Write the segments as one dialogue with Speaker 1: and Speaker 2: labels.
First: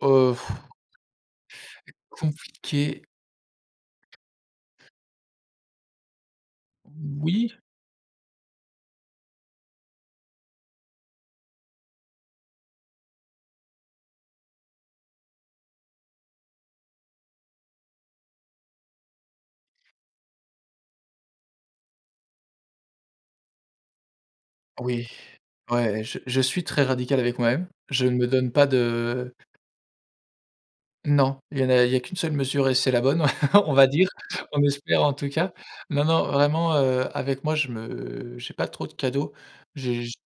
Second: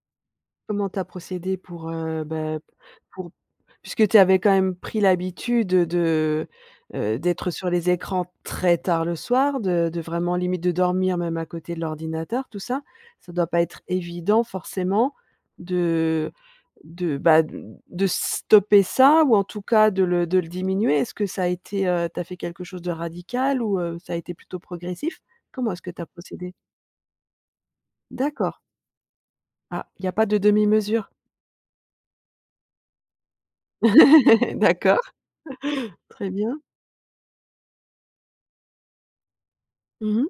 Speaker 1: Heu,
Speaker 2: Comment tu as procédé pour,
Speaker 1: C'est
Speaker 2: heu, beh
Speaker 1: compliqué.
Speaker 2: pour puisque tu avais quand même pris l'habitude, heu, de heu, d'être
Speaker 1: Oui.
Speaker 2: sur les écrans très tard le soir, de de vraiment limite de dormir même à côté de l'ordinateur, tout ça, ça doit pas être évident forcément de de, bah, d de stopper ça ou en tout cas de le de le diminuer. Est-ce que ça a été, heu, tu as fait quelque chose de radical ou heu, ça a été plutôt
Speaker 1: Oui,
Speaker 2: progressif? Comment est-ce que tu
Speaker 1: ouais,
Speaker 2: as
Speaker 1: je je
Speaker 2: procédé?
Speaker 1: suis très radical avec moi même, je ne me donne
Speaker 2: D'accord.
Speaker 1: pas de
Speaker 2: Ah, il y a pas de demi-mesure?
Speaker 1: Non, il y en a il y a qu'1 seule mesure et c'est la bonne, on va dire, on
Speaker 2: D'accord,
Speaker 1: espère, en tout cas. Non, non,
Speaker 2: très bien.
Speaker 1: vraiment, heu, avec moi, je me j'ai pas trop de cadeaux. J'ai j
Speaker 2: Mmh mh.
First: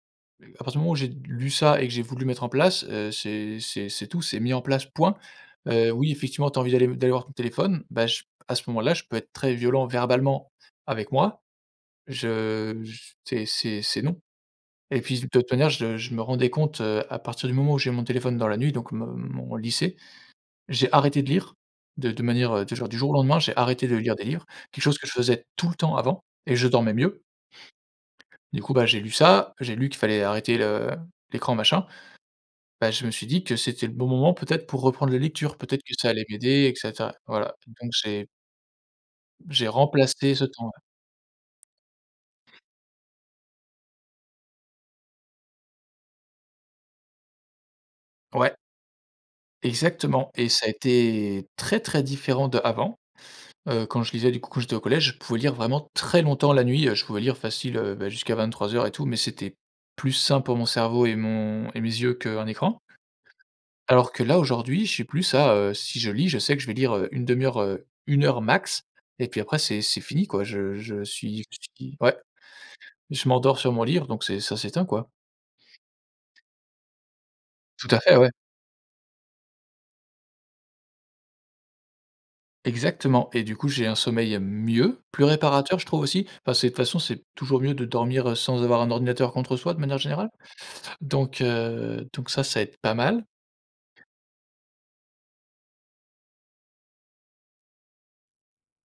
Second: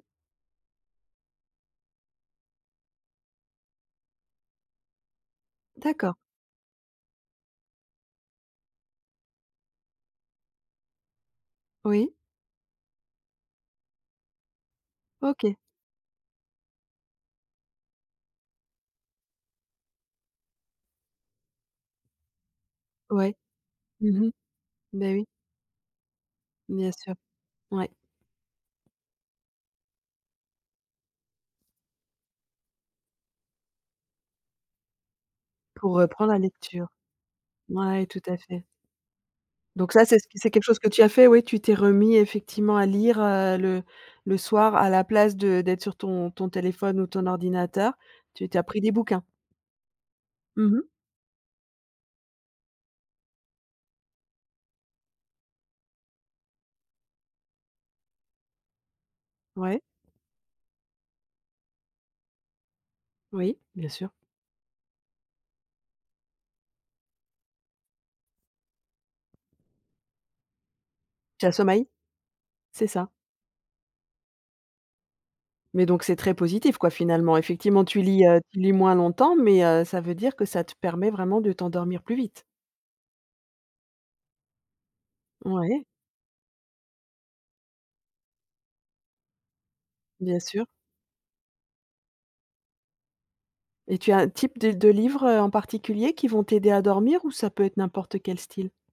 Speaker 1: à partir du moment où j'ai lu ça et que j'ai voulu mettre en place, heu, c'est c'est c'est tout c'est mis en place point. Heu, oui,
Speaker 2: D'accord.
Speaker 1: effectivement, tu as envie d'aller d'aller voir ton téléphone, bah, je à ce moment là je peux être très violent verbalement avec moi,
Speaker 2: Oui.
Speaker 1: je j t c'est c'est c'est non. Et puis de toute
Speaker 2: OK.
Speaker 1: manière, je je me rendais compte, heu, à partir du moment où j'ai mon téléphone dans la nuit, donc mon mon lycée, j'ai arrêté de lire de de manière de jour du jour au
Speaker 2: Ouais.
Speaker 1: lendemain, j'ai arrêté de lire des
Speaker 2: Mmh mh.
Speaker 1: livres, quelque chose que je
Speaker 2: Beh, oui.
Speaker 1: faisais tout le temps avant et je
Speaker 2: Bien
Speaker 1: dormais
Speaker 2: sûr,
Speaker 1: mieux.
Speaker 2: ouais.
Speaker 1: Du coup, bah, j'ai lu ça, j'ai lu qu'il fallait arrêter le l'écran machin, beh, je me suis dit que c'était le bon moment peut être pour reprendre les lectures, peut-être
Speaker 2: Pour
Speaker 1: que ça allait
Speaker 2: reprendre la
Speaker 1: m'aider et
Speaker 2: lecture.
Speaker 1: cetera. Voilà, donc
Speaker 2: Ouais, tout
Speaker 1: j'ai
Speaker 2: à fait.
Speaker 1: j'ai
Speaker 2: Donc ça, c'est ce q
Speaker 1: remplacé ce
Speaker 2: c'est quelque
Speaker 1: temps-là.
Speaker 2: chose que tu as fait, ouais, tu t'es remis effectivement à lire, heu, le le soir à la place de d'être sur ton ton téléphone ou ton ordinateur, tu
Speaker 1: Ouais.
Speaker 2: tu as pris des bouquins?
Speaker 1: Exactement et
Speaker 2: Mmh
Speaker 1: ça a
Speaker 2: mh.
Speaker 1: été très, très différent d'avant. Heu, quand je lisais, du coup, quand j'étais au collège, je pouvais lire vraiment très longtemps la nuit, heu, je pouvais lire facile, heu, beh, jusqu'à 23:00 et tout, mais c'était
Speaker 2: Ouais.
Speaker 1: plus sain pour mon cerveau et mon et mes yeux qu'un écran.
Speaker 2: Oui, bien sûr.
Speaker 1: Alors que là, aujourd'hui, j'ai plus ça, heu, si je lis, je sais que je vais lire 1/2 heure, heu, 1 heure max, et puis après, c'est c'est fini, quoi, je je suis
Speaker 2: Tu as
Speaker 1: je
Speaker 2: sommeil?
Speaker 1: suis ouais,
Speaker 2: C'est ça.
Speaker 1: je m'endors sur mon livre donc c'est ça s'éteint, quoi.
Speaker 2: Mais donc c'est très positif, quoi, finalement. Effectivement,
Speaker 1: Tout à
Speaker 2: tu
Speaker 1: fait,
Speaker 2: lis,
Speaker 1: ouais.
Speaker 2: heu, tu lis moins longtemps, mais heu, ça veut dire que ça te permet vraiment de t'endormir plus vite?
Speaker 1: Exactement et du coup, j'ai un sommeil mieux, plus réparateur
Speaker 2: Ouais.
Speaker 1: je trouve aussi, enfin c'est de toute façon c'est toujours mieux de dormir sans avoir un ordinateur contre soi de manière générale.
Speaker 2: Bien sûr.
Speaker 1: Donc heu, donc ça ça aide pas mal.
Speaker 2: Et tu as un type de de livres, heu, en particulier qui vont t'aider à dormir ou ça peut être n'importe quel style?